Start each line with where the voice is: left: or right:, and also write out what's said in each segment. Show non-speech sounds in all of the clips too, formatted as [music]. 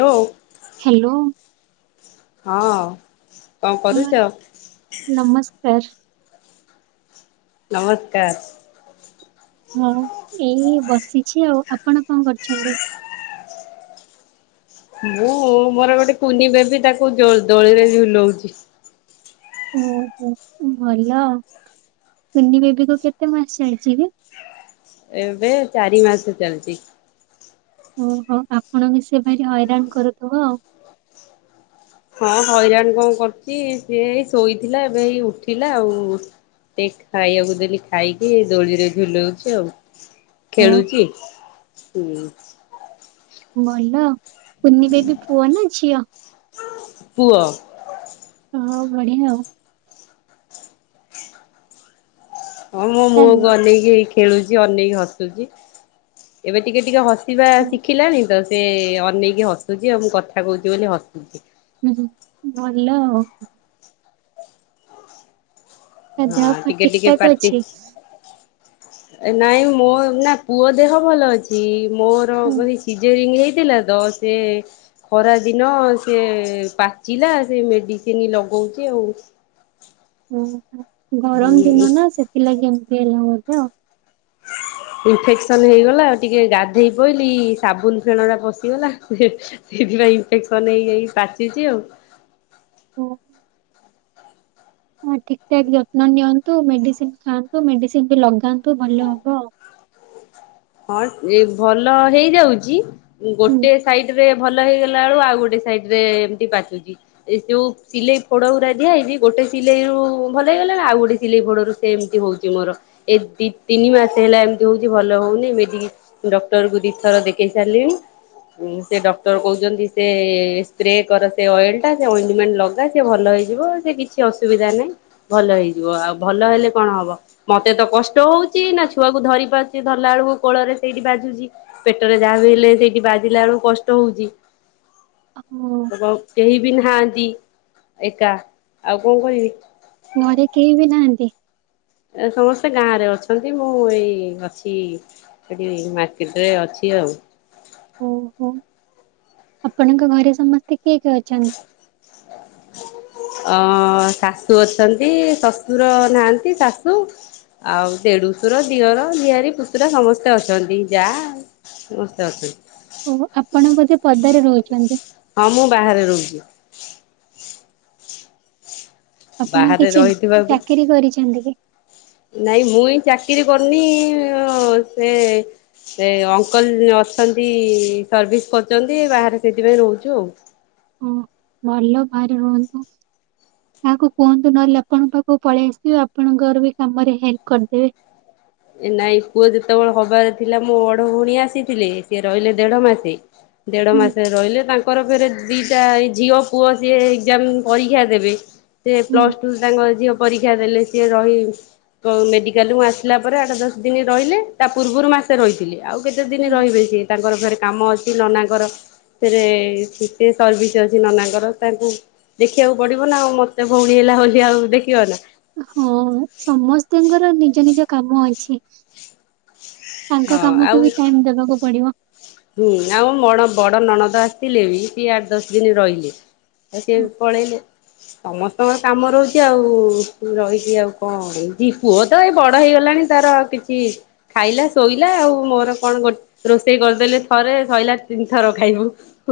left: ଲୋ
right: hello.
left: ହଁ କଣ
right: ହଁ
left: କରୁଚ?
right: ନମସ୍କାର।
left: ନମସ୍କାର।
right: ହଁ ଏଇ ବସିଛି ଆଉ ଆପଣ କଣ କରୁଛନ୍ତି?
left: ମୁଁ ମୋର ଗୋଟେ କୁନି ବେବି ତାକୁ ଦୋ ଦୋଳିରେ ଝୁଲଉଛି।
right: ଓହୋ ଭଲ କୁନି ବେବି କୁ କେତେ ମାସ ଚାଲିଚି କି?
left: ଏବେ ଚାରି ମାସ ଚାଲିଚି।
right: ଓହୋ ଆପଣଙ୍କୁ ସେ ଭାରି ହଇରାଣ କରୁଥିବ ଆଉ।
left: ହଁ ହଇରାଣ କଣ କରୁଚି ସିଏ ଏଇ ଶୋଇଥିଲା ଏବେ ଏଇ ଉଠିଲା ଆଉ। ଟେ ଖାଇବାକୁ ଦେଲି ଖାଇକି ଏଇ ଦୋଳିରେ ଝୁଲଉଚି ଆଉ। ଖେଳୁଚି
right: ଓହୋ
left: ହୁଁ।
right: ଭଲ କୁନି ବେବି ପୁଅ ନା ଝିଅ?
left: ପୁଅ।
right: ହଁ ବଢିଆ ଆଉ।
left: ହଁ ମୋ
right: ତା
left: ମୁହଁ କୁ ଅନେଇକି ହେଇ ଖେଳୁଚି ଅନେଇକି ହସୁଛି ଏବେ ଟିକେ ଟିକେ ହସ ସିବା
right: ହୁଁ
left: ଶିଖିଲାଣିତ ସେ ଅନେଇକି ହସୁଛି ଆଉ, ମୁଁ କଥା କହୁଛି ବୋଲି ହସୁଛି।
right: ଉଁ ହୁଁ ଭଲ ଆଉ। ତା
left: ହଁ
right: ଦେହ ପା
left: ଟିକେ
right: ଠିକ
left: ଟିକେ
right: ଠାକ
left: ପାଟି
right: ଅଛି?
left: ନାଇଁ ମୋ ନା ପୁଅ ଦେହ ଭଲ ଅଛି। କି ମୋର
right: ଓ
left: ମାନେ ସିଜରିଙ୍ଗ ହେଇଥିଲା ତ ସେ ଖରା ଦିନ ସେ ପାଚିଲା ସେ ମେଡିସିନ ଲଗଉଚି ଆଉ।
right: ଓହା ଗରମ ଦିନ ନା ସେଥିଲାଗି ଏମିତି ହେଲା ବୋଧେ ଆଉ।
left: ଇନଫେକ୍ସନ ହେଇଗଲା ଟିକେ ଗାଧେଇ ପଇଲିି ସାବୁନ ଫେଣ ଟା ପଶିଗଲା। ହେଁ ହେଁ। ସେଇଥିପାଇଁ ଇନଫେକ୍ସନ ହେଇଯାଇ ପାଚିଚି ଆଉ।
right: ହଁ। ହଁ ଠିକ ଠାକ ଯତ୍ନ ନିଅନ୍ତୁ ମେଡିସିନ ଖାଆନ୍ତୁ ମେଡିସିନ ବି ଲଗାନ୍ତୁ ଭଲ ହବ ଆଉ।
left: ହଁ ଏ ଭଲ ହେଇଯାଉଚି
right: ହୁଁ।
left: ଗୋଟେ ସାଇଡ ରେ ଭଲ ହେଇଗଲା ଆଳୁକୁ ଆଉ ଗୋଟେ ସାଇଡ ରେ ଏମିତି ପାଚୁଚି। ଏ ଯୋଉ ସିଲେଇ ଫୋଡ ଉରା ଦିଆ ହେଇଛି ଗୋଟେ ସିଲେଇ ରୁ ଭଲ ହେଇଗଲାଣି ଆଉ ଗୋଟେ ସିଲେଇ ଫୋଡରୁ ସେମିତି ହଉଛି ମୋର ଏ ଦି ତିନି ମାସ ହେଲା ଏମିତି ହଉଛି ଭଲ ହଉନି। ମେଡି ଡକ୍ଟର କୁ ଦି ଥର ଦେଖେଇ ସାରିଲିଣି। ଉଁ ସେ ଡକ୍ଟର କହୁଛନ୍ତି ସେ ସ୍ପ୍ରେ କର ସେ ଅଏଲ ଟା ସେ ଅଇଟମେଣ୍ଟ ଲଗ ଲଗା ସେ ଭଲ ହେଇଯିବ ସେ କିଛି ଅସୁବିଧା ନାହିଁ ଭଲ ହେଇଯିବ। ଆଉ ଭଲ ହେଲେ କଣ ହବ? ମତେ ତ କଷ୍ଟ ହଉଚି ନା ଛୁଆକୁ ଧରି ପାରୁଚି ଧରିଲା ବେଳକୁ କୋଳରେ ସେଇଟି ବାଜୁଚି ପେଟରେ ଯାହା ବି ହେଲେ ସେଇଠି ବାଜିଲା ବେଳକୁ କଷ୍ଟ ହଉଚି।
right: ଆଉ
left: ଏବଂ କେହି ବି ନାହାନ୍ତି। ଏକା ଆଉ କଣ କରିବି।
right: ଘରେ କେହି ବି ନାହାନ୍ତି?
left: ଏ ସମସ୍ତେ ଗାଁରେ ଅଛନ୍ତି ମୁଁ ଏଇ ଅଛି ଏଠି ମାର୍କେଟରେ ଅଛି ଆଉ।
right: ଓହୋ ଆପଣଙ୍କ ଘରେ ସମସ୍ତେ କିଏ କିଏ ଅଛନ
left: ଅ ଶାଶୁ ଅଛନ୍ତି ଶଶୁର ନାହାନ୍ତି ଶାଶୁ। ଆଉ ଦେଡୁସୁର ଦିଅର ଜିଆରୀ ପୁଷୁରା ସମସ୍ତେ ଅଛନ୍ତି ଯା ଆଉ। ସମସ୍ତେ ଅଛନ୍ତି।
right: ଓ ଆପଣ ବୋଧେ ପଦାରେ ରହୁଛନ୍ତି।
left: ହଁ ମୁଁ ବାହାରେ ରହୁଛି।
right: ଆପଣ
left: ବାହାରେ
right: କିଛି
left: ରହିଥିବାକୁ
right: ଚାକିରି କରିଛନ୍ତି କି?
left: ନାଇଁ ମୁଇ ଚାକିରି କରିନି ସେ ସେ ଅଙ୍କଲ ଅଛନ୍ତି ସର୍ଭିସ କରୁଛନ୍ତି ବାହାରେ ସେଥିପାଇଁ ରହୁଛୁ ଆଉ।
right: ଓ ଭଲ ବାହାରେ ରୁହନ୍ତୂ। କାହାକୁ କୁହନ୍ତୁ ନହେଲେ ଆପଣଙ୍କ ପାଖକୁ ପଳେଇ ଆସବେ ଆପଣଙ୍କର ବି କାମରେ ହେଲ୍ପ କରିଦେବେ।
left: ଏ ନାଇଁ ପୁଅ ଯେତେବେଳେ ହବାର ଥିଲା ମୋ ବଡ ଭଉଣୀ ଆସିଥିଲେ। ସିଏ ରହିଲେ ଦେଢ ମାସେ। ଦେଢ
right: ହୁଁ
left: ମାସ ରହିଲେ ତାଙ୍କ ଙ୍କର ଫେରେ ଦିଟା ଝିଅ ପୁଅ ସିଏ ଏକ୍ସାମ ପରୀକ୍ଷା ଦେବେ ସେ
right: ହୁଁ
left: ପ୍ଲସ ଟୁ ତାଙ୍କ ଝିଅ ପରୀକ୍ଷା ଦେଲେ ସିଏ ରହି। ମେଡିକାଲରୁ ଆସିଲା ପରେ ଆଠ ଦଶ ଦିନ ରହିଲେ ତା ପୂର୍ବରୁ ମାସେ ରହିଥିଲି। ଆଉ କେତେ ଦିନ
right: ହଁ
left: ରହିବେ ସିଏ ତାଙ୍କର ଫେରେ କାମ ଅ ଅଛି ନନାଙ୍କର ଫେରେ ସିଏ ସର୍ଭିସ ଅଛି ନନାଙ୍କର ତାଙ୍କୁ ଦେଖିବାକୁ ପଡିବ ନା ଆଉ ମତେ ଭଉଣୀ ହେଲା ବୋଲି ଆଉ ଦେଖିବ ନା।
right: ହଁ ସମସ୍ତଙ୍କର ନିଜ ନିଜ କାମ ଅଛି। ତାଙ୍କ
left: ହଁ
right: କାମକୁ
left: ଆଉ।
right: ବି ଟାଇମ ଦେବାକୁ ପଡିବ।
left: ହୁଁ ଆଉ ମଣ ବଡ ନଣନ୍ଦ ଆସିଥିଲେ ବି ସିଏ ଆଠ ଦଶ ଦିନ ରହିଲେ। ସିଏ ବି ପଳେଇଲେ। ସମସ୍ତଙ୍କର କାମ ରହୁଛି ଆଉ ରହିଛିି ଆଉ କଣ ଏ ପୁଅ ତ ଏଇ ବଡ ହେଇଗଲାଣି ତାର କିଛି ଖାଇଲା ଶୋଇଲା ଆଉ ମୋର କଣ ଗୋ ରୋଷେଇ କରିଦେଲେ ଥରେ ଶଇଲା ତିନିଥର ଖାଇବୁ।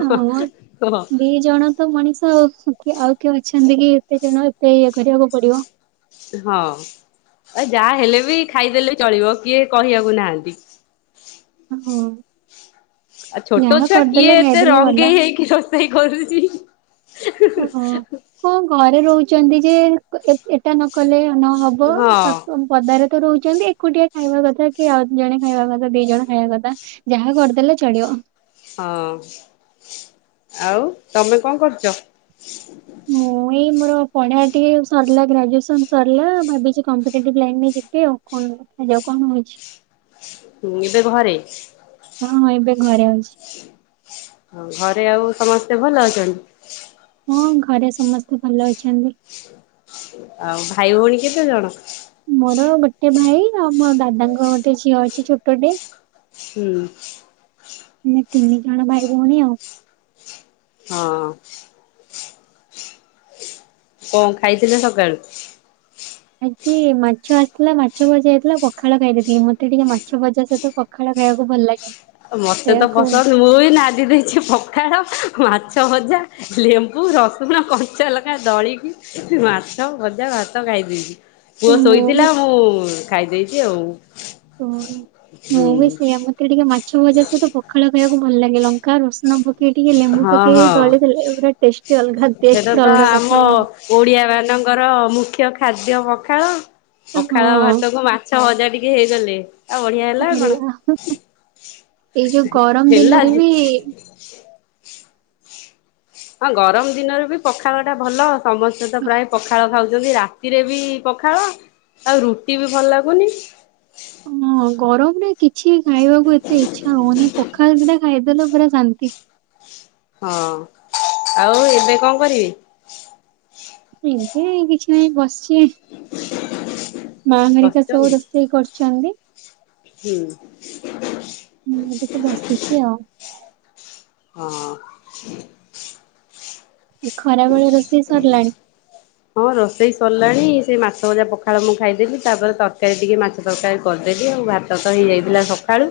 right: ହଁ
left: ହଁ
right: ଦି ଜଣ ତ ମଣିଷ ଆଉ କିଏ ଅଛନ୍ତି କି ଏତେ ଜଣ ଏତେ ଇଏ କରିବାକୁ ପଡିବ।
left: ହଁ ଆଉ ଯାହା ହେଲେ ବି ଖାଇଦେଲେ ବି ଚଳିବ କିଏ କହିବାକୁ ନାହାନ୍ତି।
right: ହଁ।
left: ଆଉ ଛୋଟ
right: ଯାହା
left: ଛୁଆ କିଏ
right: କରିଦେଲେ
left: ଏତେ
right: ଖାଇଦେଲେ ଗଲା
left: ରଙ୍ଗେଇ ହେଇକି କିଏ କରୁଛି ହୁଁ ହୁନୁ
right: ଓହୋ।
left: ହୁଁ।
right: କଣ ଘରେ ରହୁଛନ୍ତି ଯେ ଏ ଏଟା ନ କଲେ ନହବ
left: ହଁ
right: ପଦାରେ ତ ରହୁଛନ୍ତି ଏକୁଟିଆ ଖାଇବା କଥା କି ଆଉ ଦ ଜଣେ ଖାଇବା କଥା ଦି ଜଣ ଖାଇବା କଥା। ଯାହା କରିଦେଲେ ଚଳିବ।
left: ହଁ ଆଉ ତମେ କଣ କରୁଛ?
right: ମୁଁ ଏଇ ମୋର ପଢା ଟିକେ ସରିଲା ଗ୍ରାଜୁଏସନ ସରିଲା ଭାବିଛି କମ୍ପିଟେଟିଭ ଲାଇନ ଯ ବି ଆଉ ଦେଖାଯାଉ କଣ ହୋଉଛି।
left: ହୁଁ ଏବେ ଘରେ?
right: ହଁ ହଁ ଏବେ ଘରେ ଅଛି।
left: ହଉ ଘରେ ଆଉ ସମସ୍ତେ ଭଲ ଅଛନ୍ତି?
right: ହଁ ଘରେ ସମସ୍ତେ ଭଲ ଅଛନ୍ତି।
left: ଆଉ ଭାଇ ଭଉଣୀ କେତେ ଜଣ?
right: ମୋର ଗୋଟେ ଭାଇ ଆଉ ମୋ ଦାଦାଙ୍କ ଗୋଟେ ଝିଅ ଅଛି ଛୋଟଟେ।
left: ହୁଁ।
right: ଆମେ ତିନି ଜଣ ଭାଇ ଭଉଣୀ ଆଉ।
left: ହଁ। କଣ ଖାଇଥିଲେ ସକାଳୁ?
right: ଆଜି ମାଛ ଆସିଥିଲା ମାଛ ଭଜା ହେଇଥିଲା ପଖାଳ ଖାଇଦେଇଥିଲି ମତେ ଟିକେ ମାଛ ଭଜା ସହିତ ପ ପଖାଳ ଖାଇବାକୁ ଭଲ ଲାଗେ।
left: ମତେ ତ
right: ସେଇଆକୁ
left: ପସନ୍ଦ ମୁଁ ନାଦି ଦେଇଛି ପଖାଳ ମାଛ ଭଜା। ଲେମ୍ବୁ ରସୁଣ କଞ୍ଚା ଲଙ୍କା ଦଳିକି ମାଛ ଭଜା ଭାତ ଖାଇଦେଇଛି। ପୁଅ
right: ମୁଁ ବି
left: ଶୋଇଥିଲା
right: ସ-
left: ମୁଁ ଖାଇ ଦେଇଛି ଆଉ।
right: ତ ମୁଁ
left: ହୁଁ
right: ବି ସେଇଆ ମତେ ଟିକେ ମାଛ ଭଜା ସହିତ ପଖାଳ କୁଇ ବାକୁ ଭଲ ଲାଗେ ଲଙ୍କା ରସୁଣ ଭୋ ଟିକିଏ ଟିକେଏ ଲେମ୍ବୁ
left: ହଁ
right: ପକେଇ
left: ହଁ
right: ଦଳି ଦେଲେ ପୁରା ଟେଷ୍ଟି ଅଲଗା ଟେଷ୍ଟ
left: ସେଇଟା ତ
right: ପୁରା ଅଲଗା
left: ଆମ
right: ପ୍ରକାର।
left: ଓଡିଆ ମାନଙ୍କର ମୁଖ୍ୟ ଖାଦ୍ୟ ପଖାଳ।
right: ହଁ
left: ପଖାଳ ଭାତ କୁ ମାଛ ଭଜା ଟିକେ ହେଇଗଲେ। ଆଉ ବଢିଆ ହେଲା ଆଉ କଣ
right: ଏଇ ଯୋଉ ଗରମ
left: ହେଲା
right: ଦିନରେ
left: ଆଜି
right: ବି
left: ହଁ ଗରମ ଦିନରେ ବି ପଖାଳ ଟା ଭଲ ସମସ୍ତେ ତ ପ୍ରାୟ ପଖାଳ ଖାଉଛନ୍ତି ରା ରାତିରେ ବି ପଖାଳ ଆଉ ରୁଟି ବି ଭଲ ଲାଗୁନି।
right: ହଁ ଗରମରେ କିଛି ଖାଇବାକୁ ଏତେ ଇଚ୍ଛା ହଉନି ପଖାଳ ଦି ଟା ଖାଇଦେଲ ପୁରା ଶାନ୍ତି।
left: ହଁ ଆଉ ଏବେ କଣ କରିବି?
right: ଏବେ କିଛି ନାଇଁ ବସିଛି।
left: [unintelligible]
right: ମା ହେରିକା
left: ବସିଛନ୍ତି
right: ସବୁ ରୋଷେଇ କରୁଛନ୍ତି। ମୁଁ ଟିକେ
left: ହୁଁ।
right: ବସିଛି ଆଉ
left: ହଁ।
right: ଖରା ବେଳେ ରୋଷେଇ ସରିଲାଣି?
left: ହଁ ରୋଷେଇ ସରିଲାଣି ସେ ମାଛ ଭଜା ପଖାଳ ମୁଁ ଖାଇଦେବି ତାପରେ ତରକାରୀ ଟିକେ ମାଛ ତରକାର କରିଦେବି ଆଉ ଭାତ ତ ହେଇଯାଇଥିଲା ସକାଳୁ।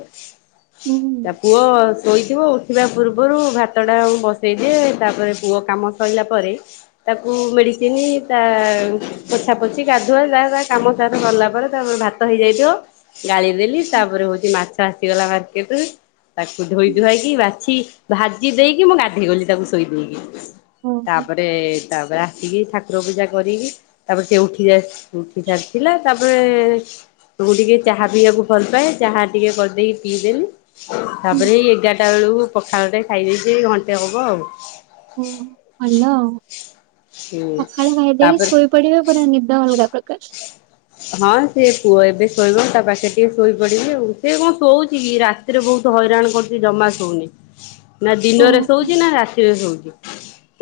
right: ହୁଁ।
left: ତା ପୁଅ ଶୋଇଥିବ ଉ ଉଠିବା ପୂର୍ବରୁ ଭାତ ଟା ମୁ ବସେଇଦିଏ ତାପରେ ପୁଅ କାମ ସରିଲା ପରେ ତାକୁ ମେଡି ଚିନି ତା ପୋଛା ପୋଛି ଗାଧୁଆ ଯାହା ତା କାମ ତାର ସରିଲା ପରେ ତାପରେ ଭାତ ହେଇଯାଇଥିବ। ଗାଳି ଦେଲି ତାପରେ ହଉଛି ମାଛ ଆସିଗଲା ମାର୍କେଟ ରୁ। ତାକୁ ଧୋଇ ଧୁଆଇକି ବାଛି ଭାଜି ଦେଇକି ମୁଁ ଗାଧେଇ ଗଲି ତାକୁ ଶୋଇ ଦେଇକି।
right: ଓହୋ
left: ତାପରେ ତାପରେ ଆ ଉଠି ଠାକୁର ପୂଜା କରିକି ତାପରେ ସେ ଉଠି ଉଠି ସାରିଥିଲା ତାପରେ ତ ମୁଁ ଟିକେ ଚାହା ପିଇବାକୁ ଭଲ ପାଏ ଚାହା ଟିକେ କରଦେଇକି ପିଇଦେଲି। ତାପରେ ଏୟୀ ଏଗାରଟା ବେଳକୁ ପଖାଳ ଟେ ଖାଇଦେଇଛି ଘଣ୍ଟେ ହବ ଆଉ।
right: ଓ ଭଲ ଆଉ
left: ହୁଁ।
right: ପଖାଳ ଖାଇ ଦେଇକି
left: ତାପରେ
right: ଶୋଇ ପଡ଼ିବେ ପୁରା ନିଦ ଅଲଗା ପ୍ରକାର।
left: ହଁ ସେ ପୁଅ ଏବେ ଶୋଇବ ତା ପାଖେରେ ଟିକେ ଶୋଇପଡିବି ଆଉ ସେ କଣ ଶୋଉଛି କି ରାତି ରାତିରେ ବହୁତ ହଇରାଣ କରୁଛି ଜମା ସୋଉନି।
right: [inaudible]
left: ନା ଦିନରେ
right: ଓହୋ
left: ଶୋଉଛି ନା ରାତିରେ ଶୋଉଛି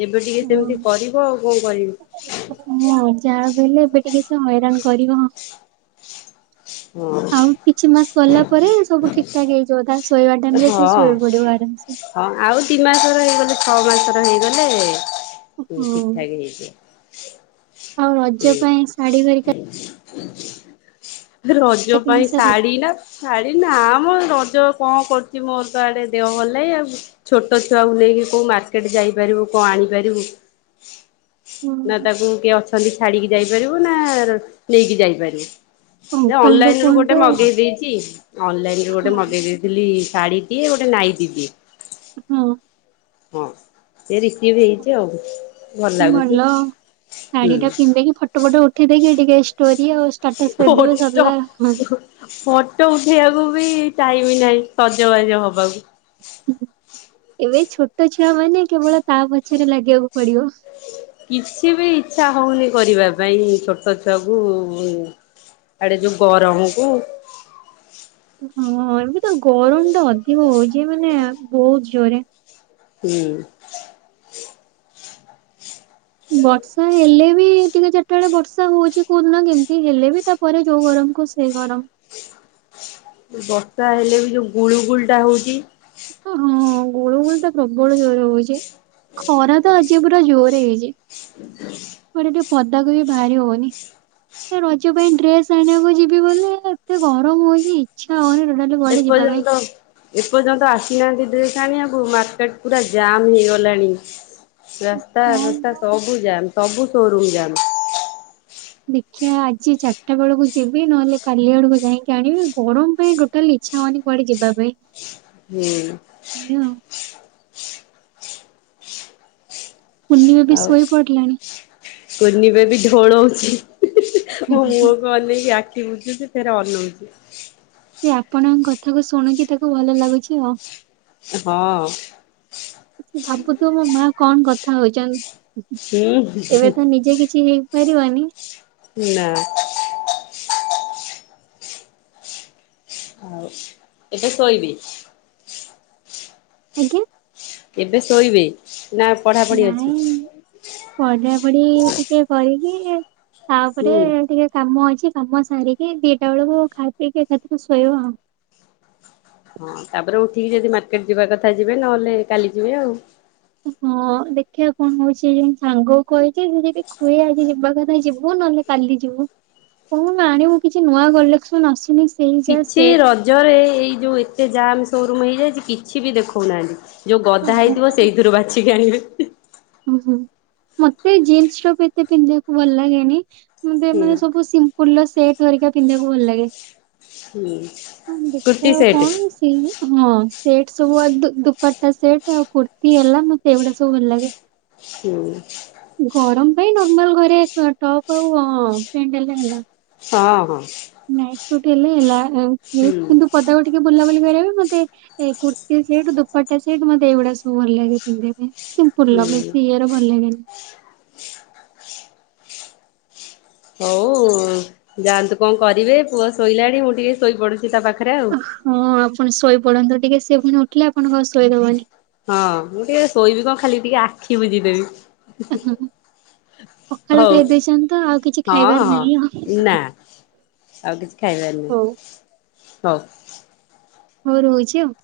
left: ଏବେ ଟିକେ ସେମିତି କରିବ ଆଉ କଣ କରିବି।
right: ମୁଁ ଆଉ ଯାହାବି ହେଲେ ଏବେ ଟିକେ ସେ ହଇରାଣ କରିବ ହଁ।
left: ହୁଁ।
right: କିଛି ମାସ ଗଲା ପରେ ସବୁ ଠିକ ଠାକ ହେଇଯିବ ତା ଶୋଇବା ଟାଇମ
left: ହଁ।
right: ରେ ଶୋଇ ପଡିବ ଆରାମ ସେ
left: ହଁ ଆଉ ଦି ମାସର ହେଇଗଲେ ଛଅ ମାସର ହେଇଗଲେ ସବୁ
right: ହୁଁ
left: ଠିକ ଠାକ ହେଇଯିବ।
right: ଆଉ ରଜ
left: ହୁଁ
right: ପାଇଁ ଶାଢୀ ହେରିକା
left: ରଜ
right: କିଣି
left: ପାଇଁ
right: ସାରିଲଣି?
left: ଶାଢୀ ନା ଶାଢୀ ନା ମୋ ରଜ କଣ କରୁଛି ମୋର ତ ଆଡେ ଦେହ ଭଲ ନାଇଁ ଆଉ ଛୋଟ ଛୁଆକୁ ନେଇକି କୋଉ ମାର୍କେଟ ଯାଇପାରିବୁ କଣ ଆଣିପାରିବୁ? ନା ତାକୁ କିଏ ଅଛନ୍ତି ଛାଡିକି ଯାଇପାରିବୁ ନା ନେଇକି ଯାଇପାରିବୁ। ସେ
right: ଅଙ୍କଲଙ୍କୁ
left: ଅନଲାଇନ ରୁ ଗୋଟେ
right: କୁହନ୍ତୁ
left: ମଗେଇ ଦେଇଛି। ଅନଲାଇନ ରୁ ଗୋଟେ
right: ହଁ
left: ମଗେଇ ଦେଇ ଦେଲି ଶାଢ଼ୀଟିଏ ଗୋଟେ ନାଇଁଟି ଟିଏ।
right: ହଁ।
left: ହଁ ସେ ରିସିଭ ହେଇଛି ଆଉ ଭଲ ଲାଗୁଛି ହୁଁ।
right: ପୋଟ ଫୋଟ ଉଠେଇ ଦେଇକି ଟିକେ ଷ୍ଟୋରି ଆଉ ଷ୍ଟାଟସ ଦେଇଦେବେ
left: ଫଟୋ
right: ସରିଲା ଆଉ
left: ଫଟୋ ଉଠେଇବାକୁ ବି ଟାଇମ ନାହିଁ ସଜବାଜ ହବାକୁ।
right: ଏବେ ଛୋଟ ଛୁଆ ମାନେ କେବଳ ତା ପଛରେ ଲାଗିବାକୁ ପଡିବ।
left: କିଛି ବି ଇଚ୍ଛା ହୋଉନି କରିବା ପାଇଁ ଛୋଟ ଛୁଆକୁ ଆଡେ ଯୋଉ ଗରମକୁୁ
right: ହଁ ଏମିତି ତ ଗରମ ଟା ଅଧିକ ହଉଚି ମାନେ ବୋହୁତ ଜୋରେ।
left: ହୁଁ।
right: ବର୍ଷା ହେଲେ ବି ଟିକେ ଚାରିଟାଳେ ବର୍ଷା ହଉଚି କୋଉଦିନ କେମିତି ହେଲେ ବି ତା ପରେ ଯୋଉ ଗରମ କୁ ସେ ଗରମ।
left: ବର୍ଷା ହେଲେ ବି ଯୋଉ ଗୁଳୁ ଗୁଳି ଟା ହୋଉଚି।
right: ଓ ହଁ ଗୁଳୁ ଗୁଳି ଟା ପ୍ରବଳ ଜୋରେ ହୋଉଚି। ଖରା ତ ଆଜି ପୁରା ଜୋରେ ହେଇଚି କୁଆଡ଼େ ଟିକେ ପଦାକୁ ବି ବାହାରି ହବନି। ଏ ରଜ ପାଇଁ ଡ୍ରେସ ଆଣିବାକୁ ଯିବି ବୋଲି ଏତେ ଗରମ ହୋଉଚି। ଇଛା ହଉନି ଟୋଟାଲି।
left: ଏ
right: କୁଆଡେ ଯିବା ପାଇଁ।
left: ପର୍ଯ୍ୟନ୍ତ ଏପର୍ଯ୍ୟନ୍ତ ଆସିନାହାନ୍ତି ଡ୍ରେସ ଆଣିବାକୁ ମାର୍କେଟ ପୁରା ଜାମ୍ ହେଇଗଲାଣି। ରାସ୍ତା
right: ହଁ
left: ଫାସ୍ତା
right: ବା
left: ସବୁ ଯାମ୍ ସବୁ ସୋରୁମ ଯାମ୍।
right: ଦେଖିଆ ଆଜି ଚାରିଟା ବେଳକୁ ଯିବି ନହେଲେ କାଲି ଆଡକୁ ଯାଇଁକି ଆଣିବି ଗରମ ପାଇଁ ଟୋ ଟାଲି ଇଚ୍ଛା ହଉନି କୁଆଡେ ଯିବା ପାଇଁ।
left: ହୁଁ।
right: ଏୟା ଆଉ। କୁନି ବେବି ଶୋଇ ପଡ଼ିଲାଣି।
left: କୁନିବେବି ଢୋଳଉଚି
right: ହୁଁ
left: ମୋ
right: ହୁଁ ହୁଁ
left: ମୁହଁକୁ ଅନେଇକି ଆଖି ବୁଜୁଚି। ଫେରେ ଅନଉଚି।
right: ସେ ଆପଣଙ୍କ କଥା କୁ ଶୁଣୁଚି ତାକୁ ଭଲ ଲାଗୁଚି ଆଉ।
left: ହଁ।
right: ଭାବୁଥୁବ ମୋ ମା କଣ କଥା ହଉଚନ୍ତି।
left: ହୁଁ।
right: ଏବେ ତ ନିଜେ କିଛି ହେଇପାରିବନି
left: ନା। ଆଉ ଏଟା ଶୋଇବି।
right: ଆଜ୍ଞା।
left: ଏବେ ଶୋଇବେ ନା ପଢାପଢି ଅଛି।
right: ପଢା ପଢି ଟିକେ କରିକି ତାପରେ
left: ହୁଁ
right: ଟିକେ କାମ ଅଛି କାମ ସାରିକି ଦିଟା ବେଳକୁ ଖାଇ ପିଇକି ଏକାଥରକେ ଶୋଇବା ଆଉ।
left: ହଁ ତାପରେ ଉଠିକି ଯଦି ମାର୍କେଟ ଯିବା କଥା ଯିବେ ନହେଲେ କାଲି ଯିବେ ଆଉ।
right: ହଁ ଦେଖିବା କଣ ହଉଚି ଯେ ସାଙ୍ଗ କହିଚି ସେ ଯଦି କୁଏ ଆଜି ଯିବା କଥା ଯିବୁ ନହେଲେ କାଲି ଯିବୁ କଣ ଆଣିବୁ କିଛି ନୂଆ କଲେକ୍ସନ ଆସନି।
left: କିଛି ରଜରେ ଏଇ ଯୋଉ ଏତେ ଜାମ୍ ସୋରୁମ ହେଇଯାଇଚି କିଛି ବି ଦେଖଉନାହାନ୍ତି। ଯୋଉ ଗଦା ହେଇଥିବ ସେଇଥିରୁ ବାଛିକି ଆଣିବେ।
right: ଓହୋ ମତେ ଜିନ୍ସ ଟପ୍ ଏତେ ପିନ୍ଧିବାକୁ ଭଲ ଲାଗେନି ମତେ
left: ହୁଁ
right: ମାନେ ସବୁ ଫୁଲ ସେଟ ହରିକ ପିନ୍ଧିବାକୁ ଭଲ ଲାଗେ
left: ହୁଁ କୁର୍ତ୍ତି
right: ଦେଖିବା
left: ସେଟ୍
right: କଣ ହଁ ସେଟ୍ ସବୁ ଦୁପଟା ସେଟ୍ ଆଉ କୁର୍ତ୍ତିୀ ହେଲା ମତେ ଏଇଗୁଡା ସବୁ ଭଲ ଲାଗେ।
left: ହୁଁ।
right: ଗରମ ପାଇଁ ନର୍ମାଲ ଘରେ ଟପ୍ ଆଉ ପେଣ୍ଟ ହେଲେ ହେଲା।
left: ହଁ ହଁ।
right: ନାଇଟ୍ ସୁଟ ହେଲେ ହେଲା
left: ହୁଁ।
right: କିନ୍ତୁ ପଦା---' ଟିକେ ବୁଲାବୁଲି କରିବାେ ମତେ କୁର୍ତି ସେଟ୍ ଦୁପାଟା ସେଟ୍ ମତେ ଏଇଗୂଡା ସବୁ ଭଲ ଲାଗେ ପିନ୍ଧିବା ପାଇଁ। ସିମ୍ପୁଲ ର
left: ହୁଁ
right: ବେଶ ଇଏ ର ଭଲ ଲଗେନି।
left: ହୋଉ ଯାଆନ୍ତୁ କଣ କରିବେ ପୁଅ ଶୋଇଲାଣି ମୁଁ ଟିକେ ଶୋଇପଡୁଚି ତା ପାଖରେ ଆଉ।
right: ହଁ ଆପଣ ଶୋଇ ପଡନ୍ତୁ ଟିକେ ସେଏ ପୁଣି ଉଠିଲେ ଆପଣକୁ ଆଉ ଶୋଇଦବନି।
left: ହଁ ମୁଁ ଟିକେ ଶୋଇବି କଣ ଖାଲି ଟିକେ ଆଖି ବୁଜିଦେବି।
right: ହଁ, ପଖାଳ
left: ହଉ
right: ଖାଇ ଦେଇଚନ୍ତି ତ ଆଉ କିଛି
left: ହଁ
right: ଖାଇବାର
left: ହଁ।
right: ନାହିଁ ଆଉ।
left: ନା ଆଉ କିଛି ଖାଇବାର
right: ହଉ
left: ନାହିଁ ହଉ।
right: ହଉ ରହୁଛି ଆଉ।